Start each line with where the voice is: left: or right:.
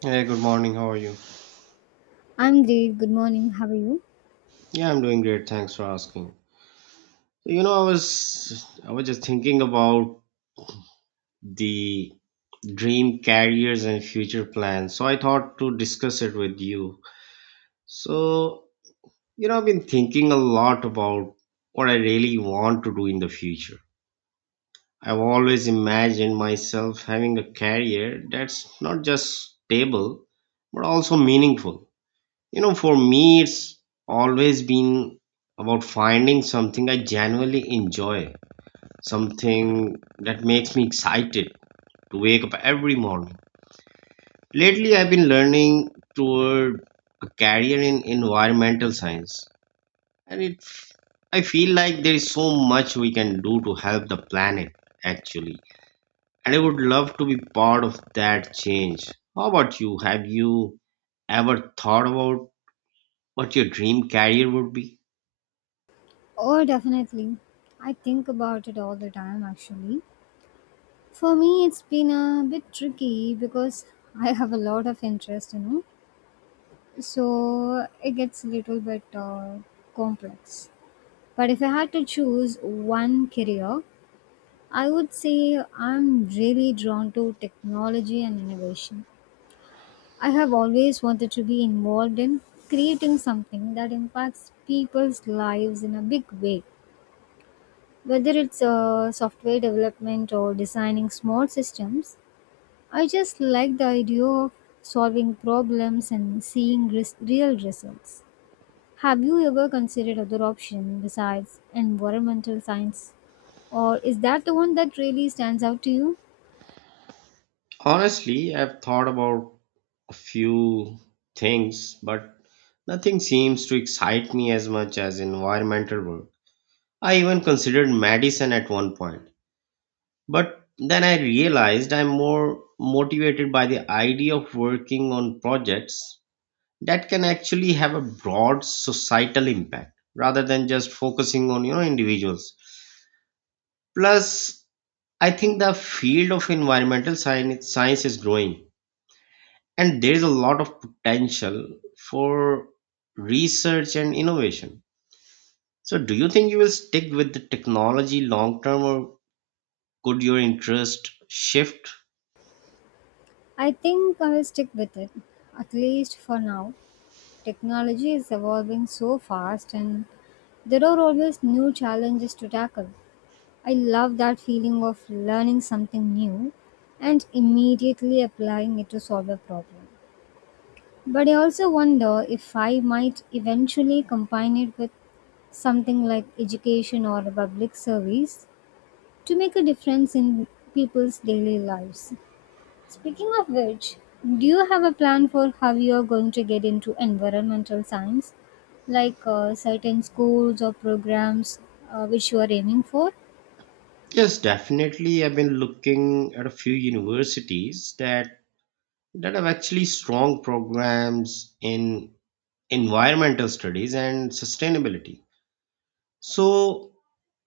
right: Hey, good morning. How are you?
left: I'm great. Good morning. How are you?
right: Yeah, I'm doing great. Thanks for asking. I was just thinking about the dream careers and future plans. So I thought to discuss it with you. So, I've been thinking a lot about what I really want to do in the future. I've always imagined myself having a career that's not just stable, but also meaningful. For me, it's always been about finding something I genuinely enjoy, something that makes me excited to wake up every morning. Lately, I've been learning toward a career in environmental science, and it I feel like there is so much we can do to help the planet actually, and I would love to be part of that change. How about you? Have you ever thought about what your dream career would be?
left: Oh, definitely. I think about it all the time, actually. For me, it's been a bit tricky because I have a lot of interest. So it gets a little bit complex. But if I had to choose one career, I would say I'm really drawn to technology and innovation. I have always wanted to be involved in creating something that impacts people's lives in a big way. Whether it's software development or designing small systems, I just like the idea of solving problems and seeing real results. Have you ever considered other option besides environmental science? Or is that the one that really stands out to you?
right: Honestly, I've thought about a few things, but nothing seems to excite me as much as environmental work. I even considered medicine at one point, but then I realized I'm more motivated by the idea of working on projects that can actually have a broad societal impact rather than just focusing on, you know, individuals. Plus, I think the field of environmental science is growing. And there is a lot of potential for research and innovation. So, do you think you will stick with the technology long term or could your interest shift?
left: I think I'll stick with it, at least for now. Technology is evolving so fast and there are always new challenges to tackle. I love that feeling of learning something new and immediately applying it to solve a problem. But I also wonder if I might eventually combine it with something like education or public service to make a difference in people's daily lives. Speaking of which, do you have a plan for how you are going to get into environmental science? Like certain schools or programs which you are aiming for?
right: Yes, definitely. I've been looking at a few universities that have actually strong programs in environmental studies and sustainability. So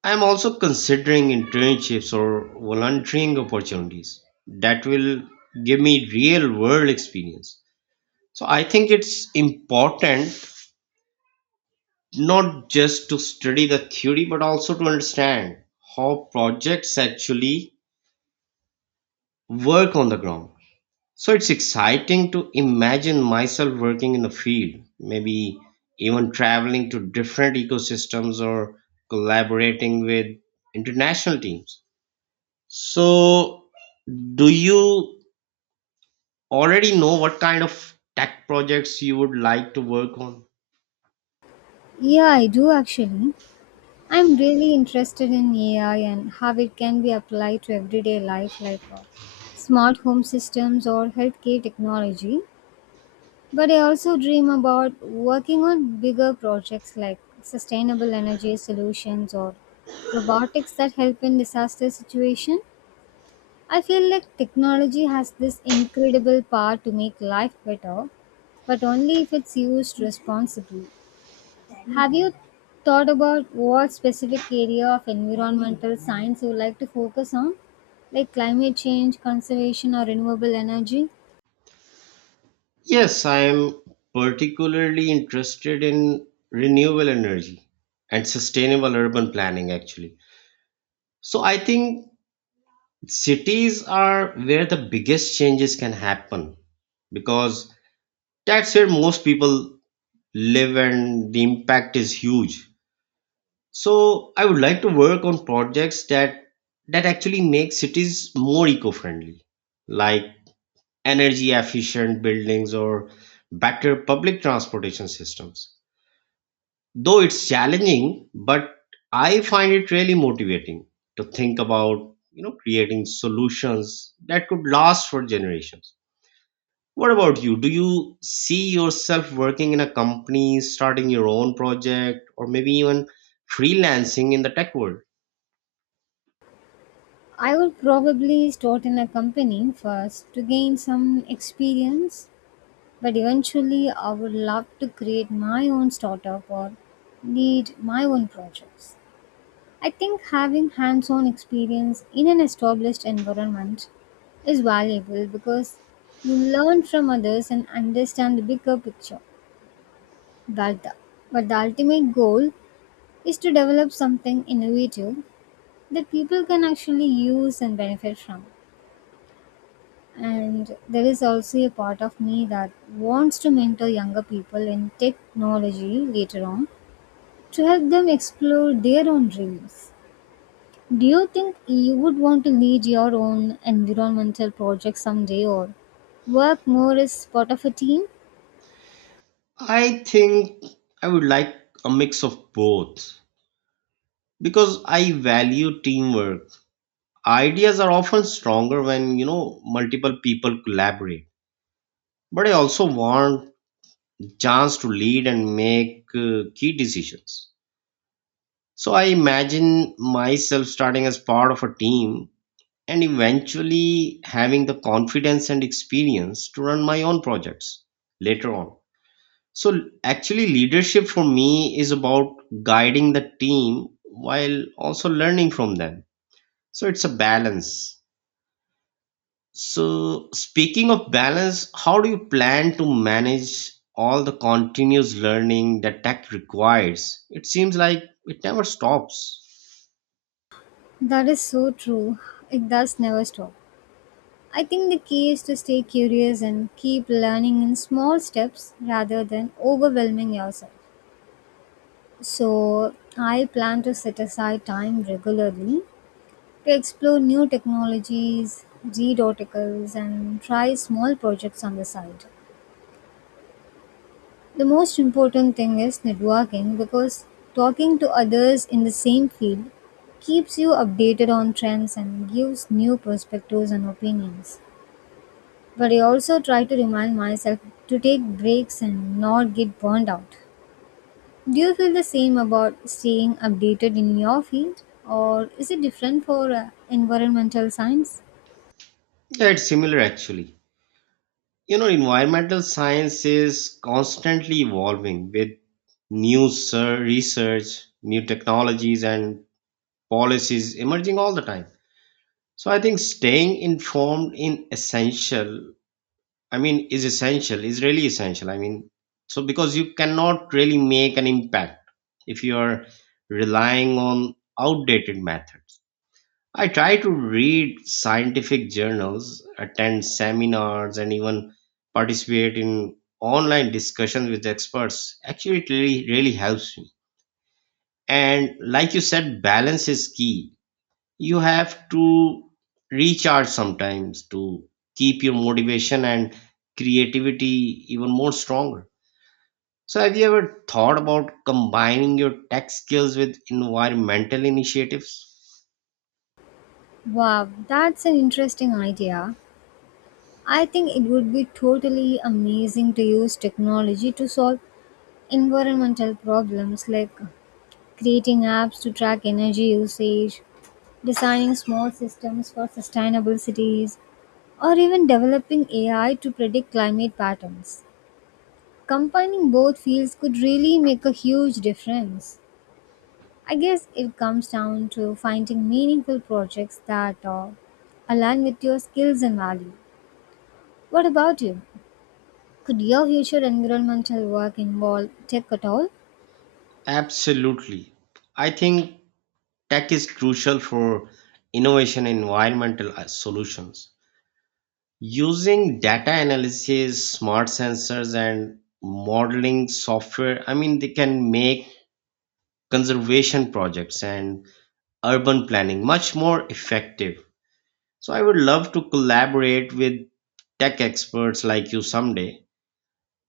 right: I am also considering internships or volunteering opportunities that will give me real world experience. So I think it's important not just to study the theory but also to understand how projects actually work on the ground. So it's exciting to imagine myself working in the field, maybe even traveling to different ecosystems or collaborating with international teams. So, do you already know what kind of tech projects you would like to work on?
left: Yeah, I do actually. I'm really interested in AI and how it can be applied to everyday life, like smart home systems or healthcare technology. But I also dream about working on bigger projects like sustainable energy solutions or robotics that help in disaster situation. I feel like technology has this incredible power to make life better, but only if it's used responsibly. Have you thought about what specific area of environmental science you would like to focus on, like climate change, conservation, or renewable energy?
right: Yes, I am particularly interested in renewable energy and sustainable urban planning, actually. So, I think cities are where the biggest changes can happen because that's where most people live and the impact is huge. So I would like to work on projects that actually make cities more eco-friendly, like energy efficient buildings or better public transportation systems. Though it's challenging, but I find it really motivating to think about, you know, creating solutions that could last for generations. What about you? Do you see yourself working in a company, starting your own project, or maybe even freelancing in the tech world?
left: I would probably start in a company first to gain some experience, but eventually, I would love to create my own startup or lead my own projects. I think having hands on experience in an established environment is valuable because you learn from others and understand the bigger picture. But the, but the ultimate goal is to develop something innovative that people can actually use and benefit from. And there is also a part of me that wants to mentor younger people in technology later on to help them explore their own dreams. Do you think you would want to lead your own environmental project someday or work more as part of a team?
right: I think I would like a mix of both because I value teamwork. Ideas are often stronger when, you know, multiple people collaborate. But I also want chance to lead and make key decisions. So I imagine myself starting as part of a team and eventually having the confidence and experience to run my own projects later on. So actually, leadership for me is about guiding the team while also learning from them. So it's a balance. So speaking of balance, how do you plan to manage all the continuous learning that tech requires? It seems like it never stops.
left: That is so true. It does never stop. I think the key is to stay curious and keep learning in small steps rather than overwhelming yourself. So, I plan to set aside time regularly to explore new technologies, read articles, and try small projects on the side. The most important thing is networking because talking to others in the same field keeps you updated on trends and gives new perspectives and opinions. But I also try to remind myself to take breaks and not get burned out. Do you feel the same about staying updated in your field or is it different for environmental science?
right: Yeah, it's similar actually. You know, environmental science is constantly evolving with research, new technologies, and policies emerging all the time. So I think staying informed in essential, I mean, is essential, is really essential. I mean, so because you cannot really make an impact if you are relying on outdated methods. I try to read scientific journals, attend seminars, and even participate in online discussions with experts. Actually, it really, really helps me. And like you said, balance is key. You have to recharge sometimes to keep your motivation and creativity even more stronger. So have you ever thought about combining your tech skills with environmental initiatives?
left: Wow, that's an interesting idea. I think it would be totally amazing to use technology to solve environmental problems like creating apps to track energy usage, designing small systems for sustainable cities, or even developing AI to predict climate patterns. Combining both fields could really make a huge difference. I guess it comes down to finding meaningful projects that align with your skills and value. What about you? Could your future environmental work involve tech at all?
right: Absolutely. I think tech is crucial for innovation in environmental solutions. Using data analysis smart sensors and modeling software, I mean, they can make conservation projects and urban planning much more effective. So I would love to collaborate with tech experts like you someday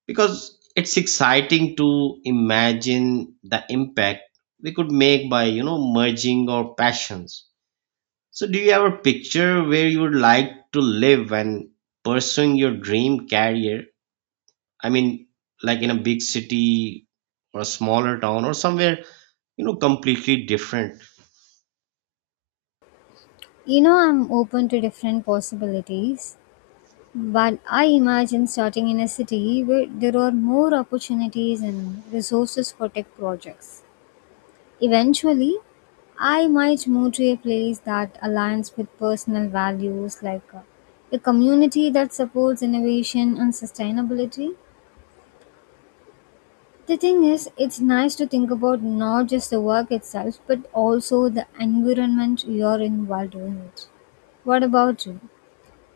right: because it's exciting to imagine the impact we could make by, you know, merging our passions. So do you have a picture where you would like to live and pursuing your dream career? I mean, like in a big city or a smaller town or somewhere, you know, completely different.
left: You know, I'm open to different possibilities. But I imagine starting in a city where there are more opportunities and resources for tech projects. Eventually, I might move to a place that aligns with personal values like a community that supports innovation and sustainability. The thing is, it's nice to think about not just the work itself, but also the environment you're in while doing it. What about you?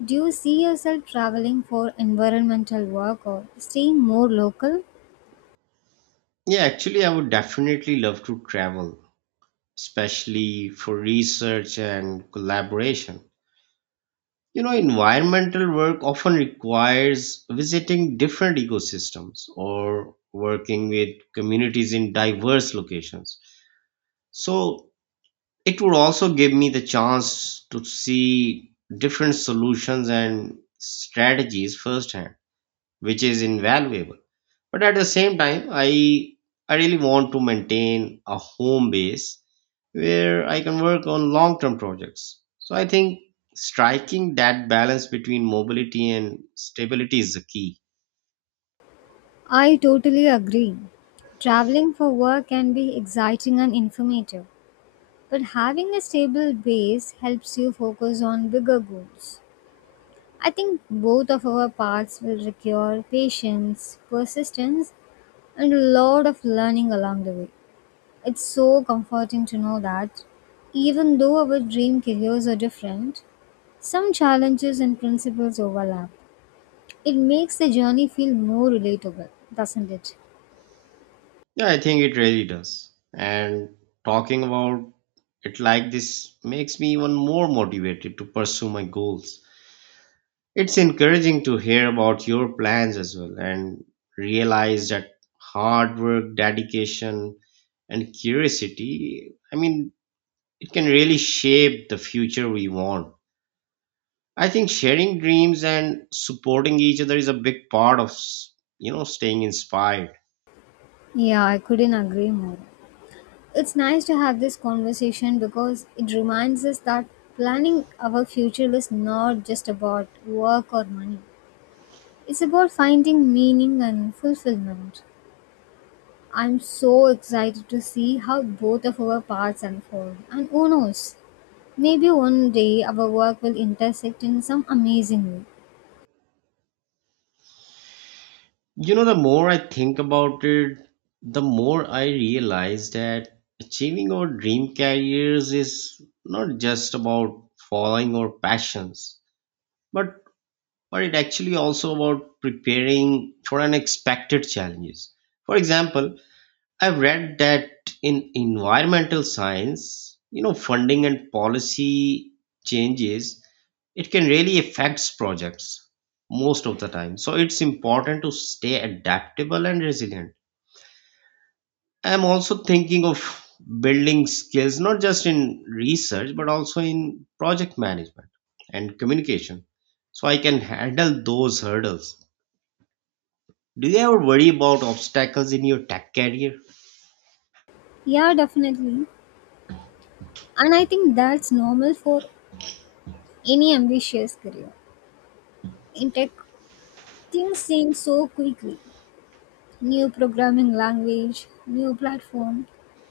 left: Do you see yourself traveling for environmental work or staying more local?
right: Yeah, actually, I would definitely love to travel especially for research and collaboration. You know, environmental work often requires visiting different ecosystems or working with communities in diverse locations. So it would also give me the chance to see different solutions and strategies firsthand, which is invaluable. But at the same time, I really want to maintain a home base where I can work on long term projects. So I think striking that balance between mobility and stability is the key.
left: I totally agree. Traveling for work can be exciting and informative, but having a stable base helps you focus on bigger goals. I think both of our paths will require patience, persistence, and a lot of learning along the way. It's so comforting to know that even though our dream careers are different, some challenges and principles overlap. It makes the journey feel more relatable, doesn't it?
right: Yeah, I think it really does. And talking about it like this makes me even more motivated to pursue my goals. It's encouraging to hear about your plans as well and realize that hard work dedication and curiosity, I mean, it can really shape the future we want. I think sharing dreams and supporting each other is a big part of, you know, staying inspired.
left: Yeah, I couldn't agree more. It's nice to have this conversation because it reminds us that planning our future is not just about work or money. It's about finding meaning and fulfillment. I'm so excited to see how both of our paths unfold. And who knows, maybe one day our work will intersect in some amazing way.
right: You know, the more I think about it, the more I realize that achieving our dream careers is not just about following our passions, but but it actually also about preparing for unexpected challenges. For example, I've read that in environmental science, you know, funding and policy changes, it can really affect projects most of the time. So it's important to stay adaptable and resilient. I'm also thinking of building skills not just in research but also in project management and communication so I can handle those hurdles. Do you ever worry about obstacles in your tech career?
left: Yeah, definitely. And I think that's normal for any ambitious career. In tech, things change so quickly. New programming language, new platform,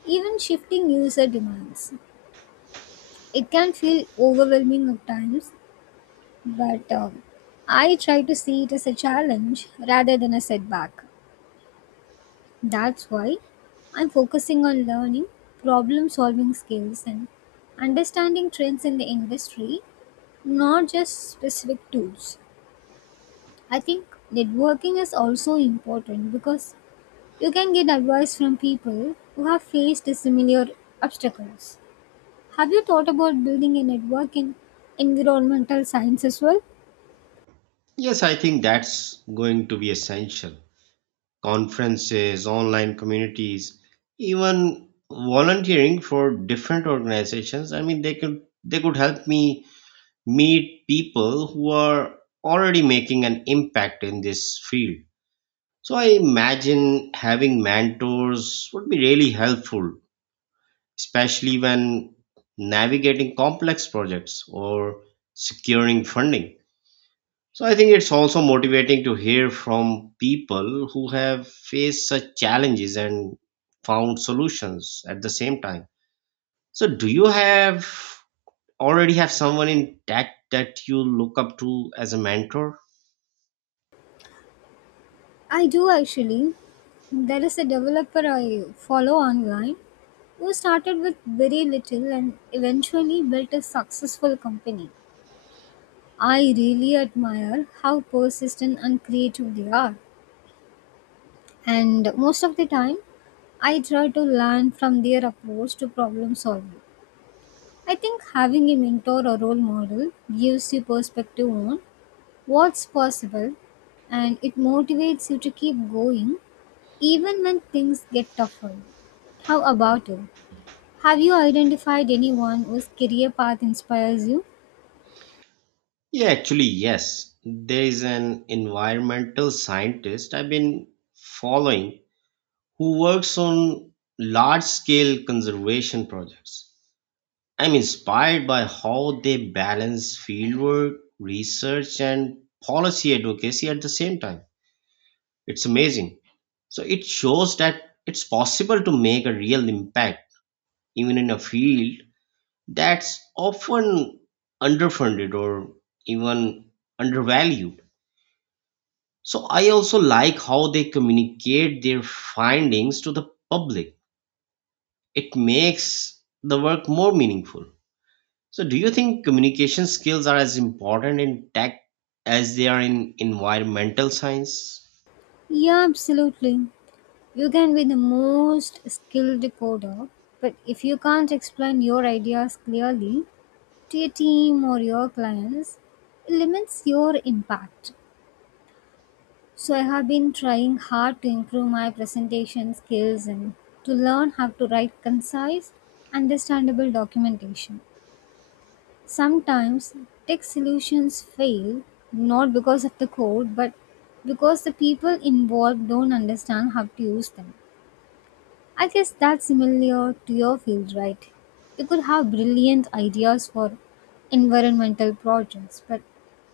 left: even shifting user demands. It can feel overwhelming at times, but I try to see it as a challenge rather than a setback. That's why I'm focusing on learning problem solving skills and understanding trends in the industry, not just specific tools. I think networking is also important because you can get advice from people who have faced similar obstacles. Have you thought about building a network in environmental science as well?
right: Yes, I think that's going to be essential. Conferences, online communities, even volunteering for different organizations. I mean, they could help me meet people who are already making an impact in this field. So I imagine having mentors would be really helpful, especially when navigating complex projects or securing funding. So I think it's also motivating to hear from people who have faced such challenges and found solutions at the same time. So do you have already have someone in tech that you look up to as a mentor?
left: I do actually. There is a developer I follow online who started with very little and eventually built a successful company. I really admire how persistent and creative they are. And most of the time, I try to learn from their approach to problem solving. I think having a mentor or role model gives you perspective on what's possible and it motivates you to keep going even when things get tougher. How about you? Have you identified anyone whose career path inspires you?
right: Yeah, actually, yes. There is an environmental scientist I've been following who works on large scale conservation projects. I'm inspired by how they balance fieldwork, research, and policy advocacy at the same time. It's amazing. So it shows that it's possible to make a real impact even in a field that's often underfunded or even undervalued. So I also like how they communicate their findings to the public. It makes the work more meaningful. So, do you think communication skills are as important in tech as they are in environmental science?
left: Yeah, absolutely. You can be the most skilled coder, but if you can't explain your ideas clearly, to your team or your clients limits your impact. So, I have been trying hard to improve my presentation skills and to learn how to write concise, understandable documentation. Sometimes tech solutions fail not because of the code but because the people involved don't understand how to use them. I guess that's similar to your field, right? You could have brilliant ideas for environmental projects, but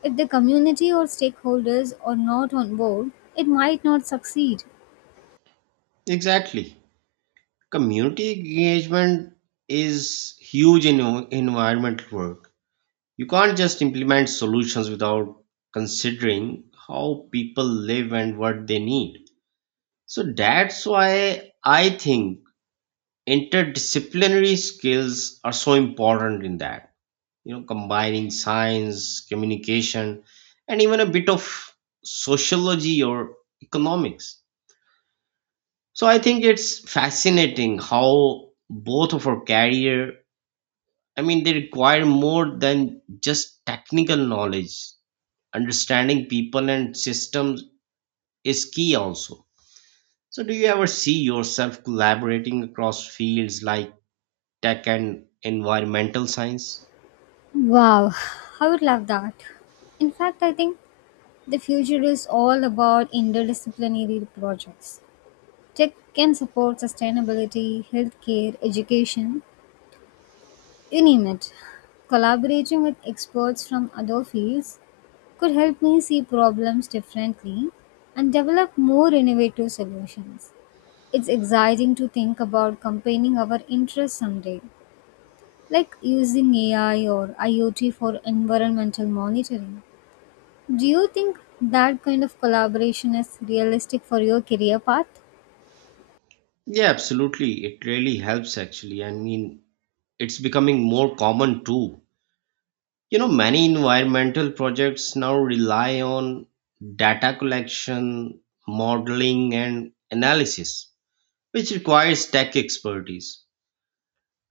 left: if the community or stakeholders are not on board, it might not succeed.
right: Exactly. Community engagement is huge in environmental work. You can't just implement solutions without considering how people live and what they need. So, that's why I think interdisciplinary skills are so important in that. You know, combining science communication and even a bit of sociology or economics. So I think it's fascinating how both of our career, I mean, they require more than just technical knowledge. Understanding people and systems is key also. So do you ever see yourself collaborating across fields like tech and environmental science?
left: Wow, I would love that. In fact, I think the future is all about interdisciplinary projects. Tech can support sustainability, healthcare, education, you name it. Collaborating with experts from other fields could help me see problems differently and develop more innovative solutions. It's exciting to think about combining our interests someday, like using AI or IoT for environmental monitoring. Do you think that kind of collaboration is realistic for your career path?
right: Yeah, absolutely. It really helps actually. I mean, it's becoming more common too. You know, many environmental projects now rely on data collection, modeling, and analysis, which requires tech expertise.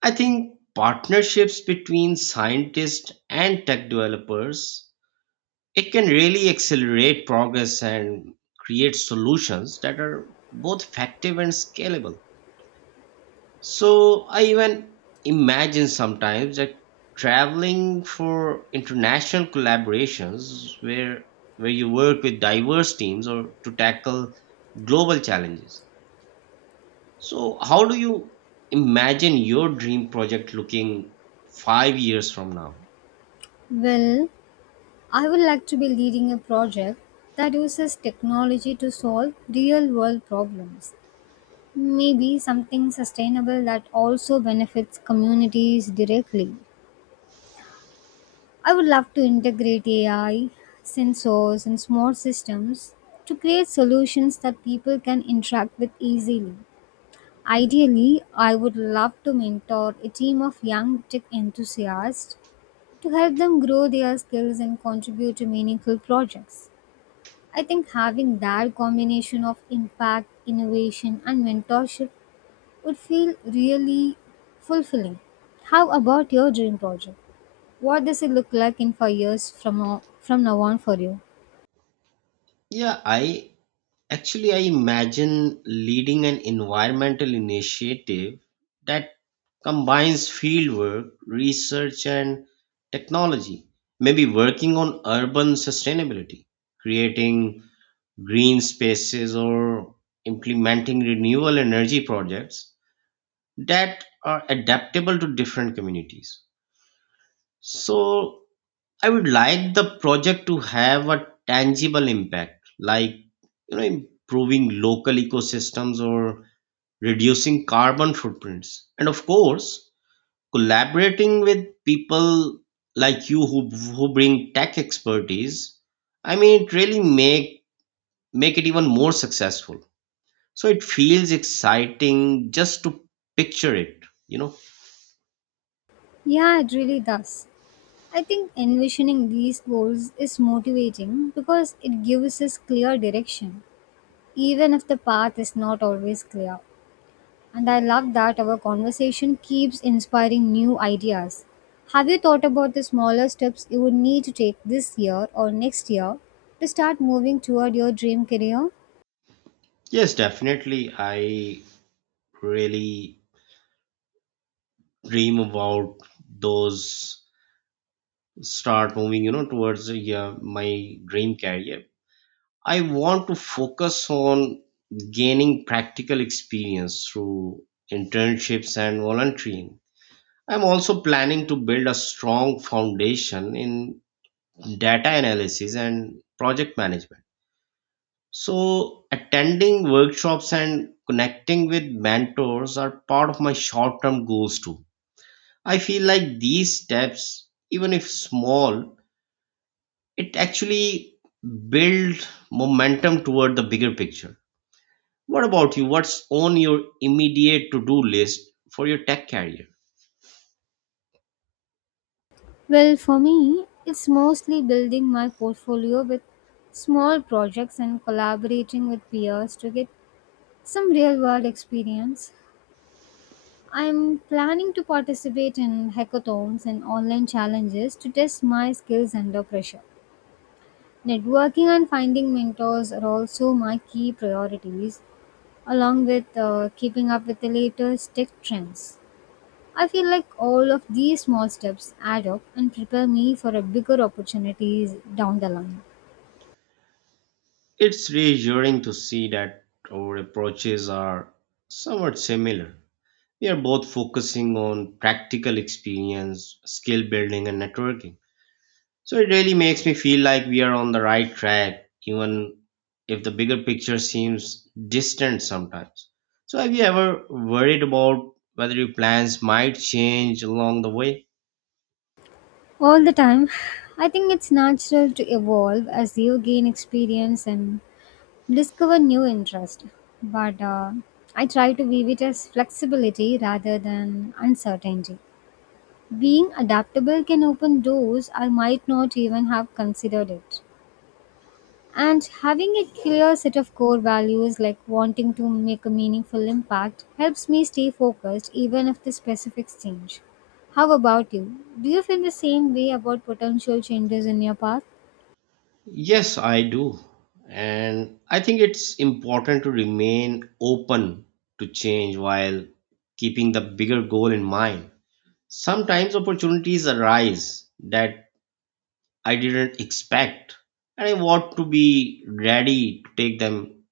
right: I think partnerships between scientists and tech developers, it can really accelerate progress and create solutions that are both effective and scalable. So I even imagine sometimes that traveling for international collaborations where you work with diverse teams or to tackle global challenges. So how do you imagine your dream project looking 5 years from now?
left: Well, I would like to be leading a project that uses technology to solve real world problems. Maybe something sustainable that also benefits communities directly. I would love to integrate AI, sensors, and smart systems to create solutions that people can interact with easily. Ideally, I would love to mentor a team of young tech enthusiasts to help them grow their skills and contribute to meaningful projects. I think having that combination of impact, innovation, and mentorship would feel really fulfilling. How about your dream project? What does it look like in 5 years from now on for you?
right: Yeah, I Actually, I imagine leading an environmental initiative that combines fieldwork, research, and technology. Maybe working on urban sustainability, creating green spaces, or implementing renewable energy projects that are adaptable to different communities. So, I would like the project to have a tangible impact, like you know, improving local ecosystems or reducing carbon footprints. And of course, collaborating with people like you who bring tech expertise. I mean, it really make it even more successful. So it feels exciting just to picture it, you know.
left: Yeah, it really does. I think envisioning these goals is motivating because it gives us clear direction, even if the path is not always clear. And I love that our conversation keeps inspiring new ideas. Have you thought about the smaller steps you would need to take this year or next year to start moving toward your dream career?
right: Yes, definitely. I really dream about those start moving you know towards yeah, my dream career. I want to focus on gaining practical experience through internships and volunteering. I'm also planning to build a strong foundation in data analysis and project management. So attending workshops and connecting with mentors are part of my short term goals too. I feel like these steps even if small, it actually builds momentum toward the bigger picture. What about you? What's on your immediate to do list for your tech career?
left: Well, for me, it's mostly building my portfolio with small projects and collaborating with peers to get some real world experience. I'm planning to participate in hackathons and online challenges to test my skills under pressure. Networking and finding mentors are also my key priorities, along with keeping up with the latest tech trends. I feel like all of these small steps add up and prepare me for a bigger opportunities down the line.
right: It's reassuring to see that our approaches are somewhat similar. We are both focusing on practical experience, skill building, and networking. So it really makes me feel like we are on the right track, even if the bigger picture seems distant sometimes. So have you ever worried about whether your plans might change along the way?
left: All the time. I think it's natural to evolve as you gain experience and discover new interest. But I try to view it as flexibility rather than uncertainty. Being adaptable can open doors I might not even have considered it. And having a clear set of core values, like wanting to make a meaningful impact, helps me stay focused even if the specifics change. How about you? Do you feel the same way about potential changes in your path?
right: Yes, I do. And I think it's important to remain open to change while keeping the bigger goal in mind. Sometimes opportunities arise that I didn't expect, and I want to be ready to take them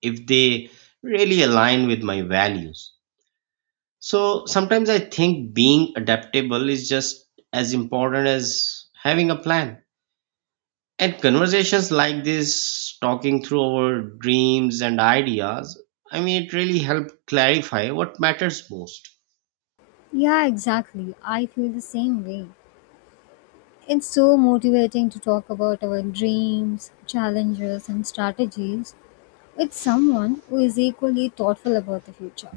right: if they really align with my values. So sometimes I think being adaptable is just as important as having a plan. And conversations like this, talking through our dreams and ideas, I mean, it really helped clarify what matters most.
left: Yeah, exactly. I feel the same way. It's so motivating to talk about our dreams, challenges, and strategies with someone who is equally thoughtful about the future.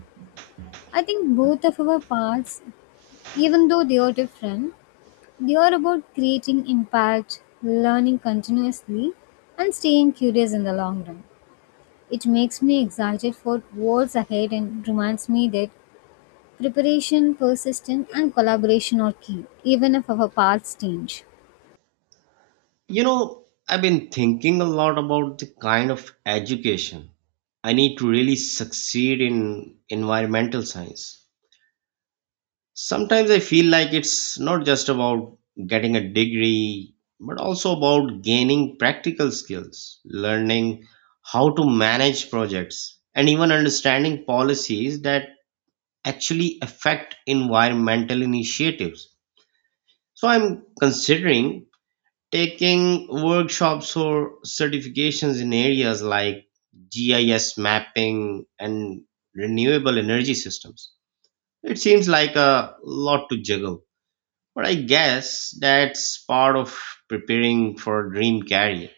left: I think both of our paths, even though they are different, they are about creating impact, learning continuously, and staying curious in the long run. It makes me excited for what's ahead and reminds me that preparation, persistence, and collaboration are key, even if our paths change.
right: You know, I've been thinking a lot about the kind of education I need to really succeed in environmental science. Sometimes I feel like it's not just about getting a degree, but also about gaining practical skills, learning how to manage projects, and even understanding policies that actually affect environmental initiatives. So I'm considering taking workshops or certifications in areas like GIS mapping and renewable energy systems. It seems like a lot to juggle but I guess that's part of preparing for a dream career.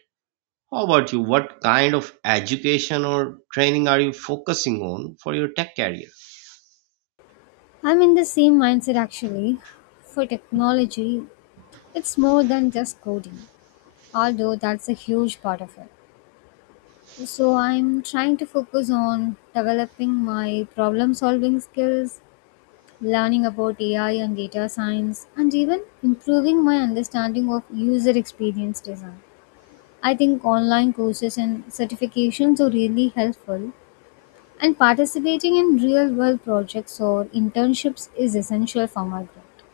right: How about you? What kind of education or training are you focusing on for your tech career?
left: I'm in the same mindset actually. For technology, it's more than just coding, although that's a huge part of it. So I'm trying to focus on developing my problem solving skills learning about AI and data science, and even improving my understanding of user experience design. I think online courses and certifications are really helpful, and participating in real world projects or internships is essential for my growth.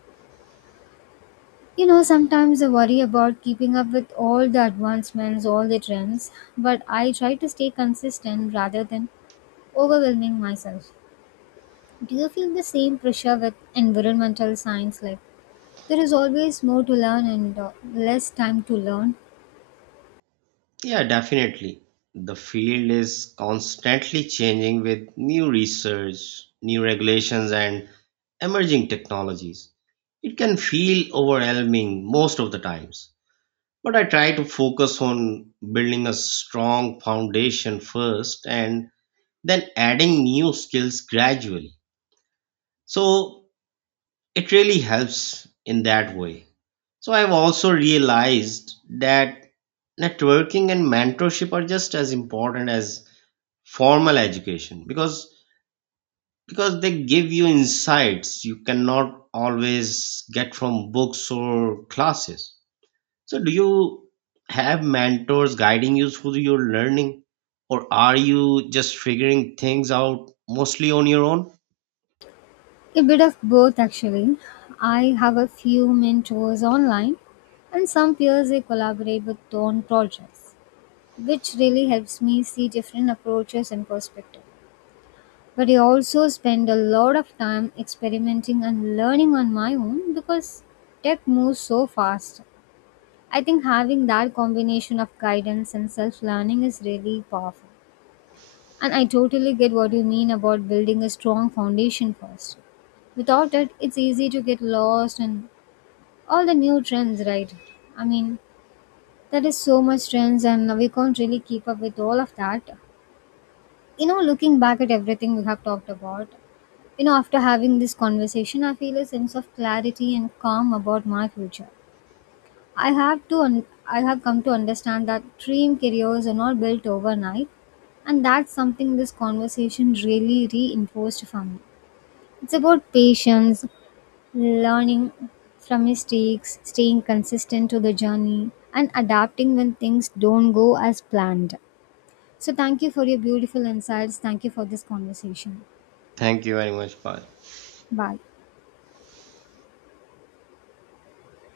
left: You know, sometimes I worry about keeping up with all the advancements, all the trends, but I try to stay consistent rather than overwhelming myself. Do you feel the same pressure with environmental science like there is always more to learn and less time to learn.
right: Yeah, definitely. The field is constantly changing with new research, new regulations, and emerging technologies. It can feel overwhelming most of the times. But I try to focus on building a strong foundation first and then adding new skills gradually. So it really helps in that way. So I've also realized that networking and mentorship are just as important as formal education because they give you insights you cannot always get from books or classes. So do you have mentors guiding you through your learning or are you just figuring things out mostly on your own?
left: A bit of both, actually. I have a few mentors online and some peers I collaborate with on projects, which really helps me see different approaches and perspectives. But I also spend a lot of time experimenting and learning on my own because tech moves so fast. I think having that combination of guidance and self learning is really powerful. And I totally get what you mean about building a strong foundation first. Without it, it's easy to get lost in all the new trends, right? I mean, there is so much trends and we can't really keep up with all of that. You know, looking back at everything we have talked about, you know, after having this conversation, I feel a sense of clarity and calm about my future. I have to un- I have come to understand that dream careers are not built overnight and that's something this conversation really reinforced for me. It's about patience, learning from mistakes, staying consistent to the journey and adapting when things don't go as planned. So thank you for your beautiful insights. Thank you for this conversation.
right: Thank you very much, Paul.
left: Bye.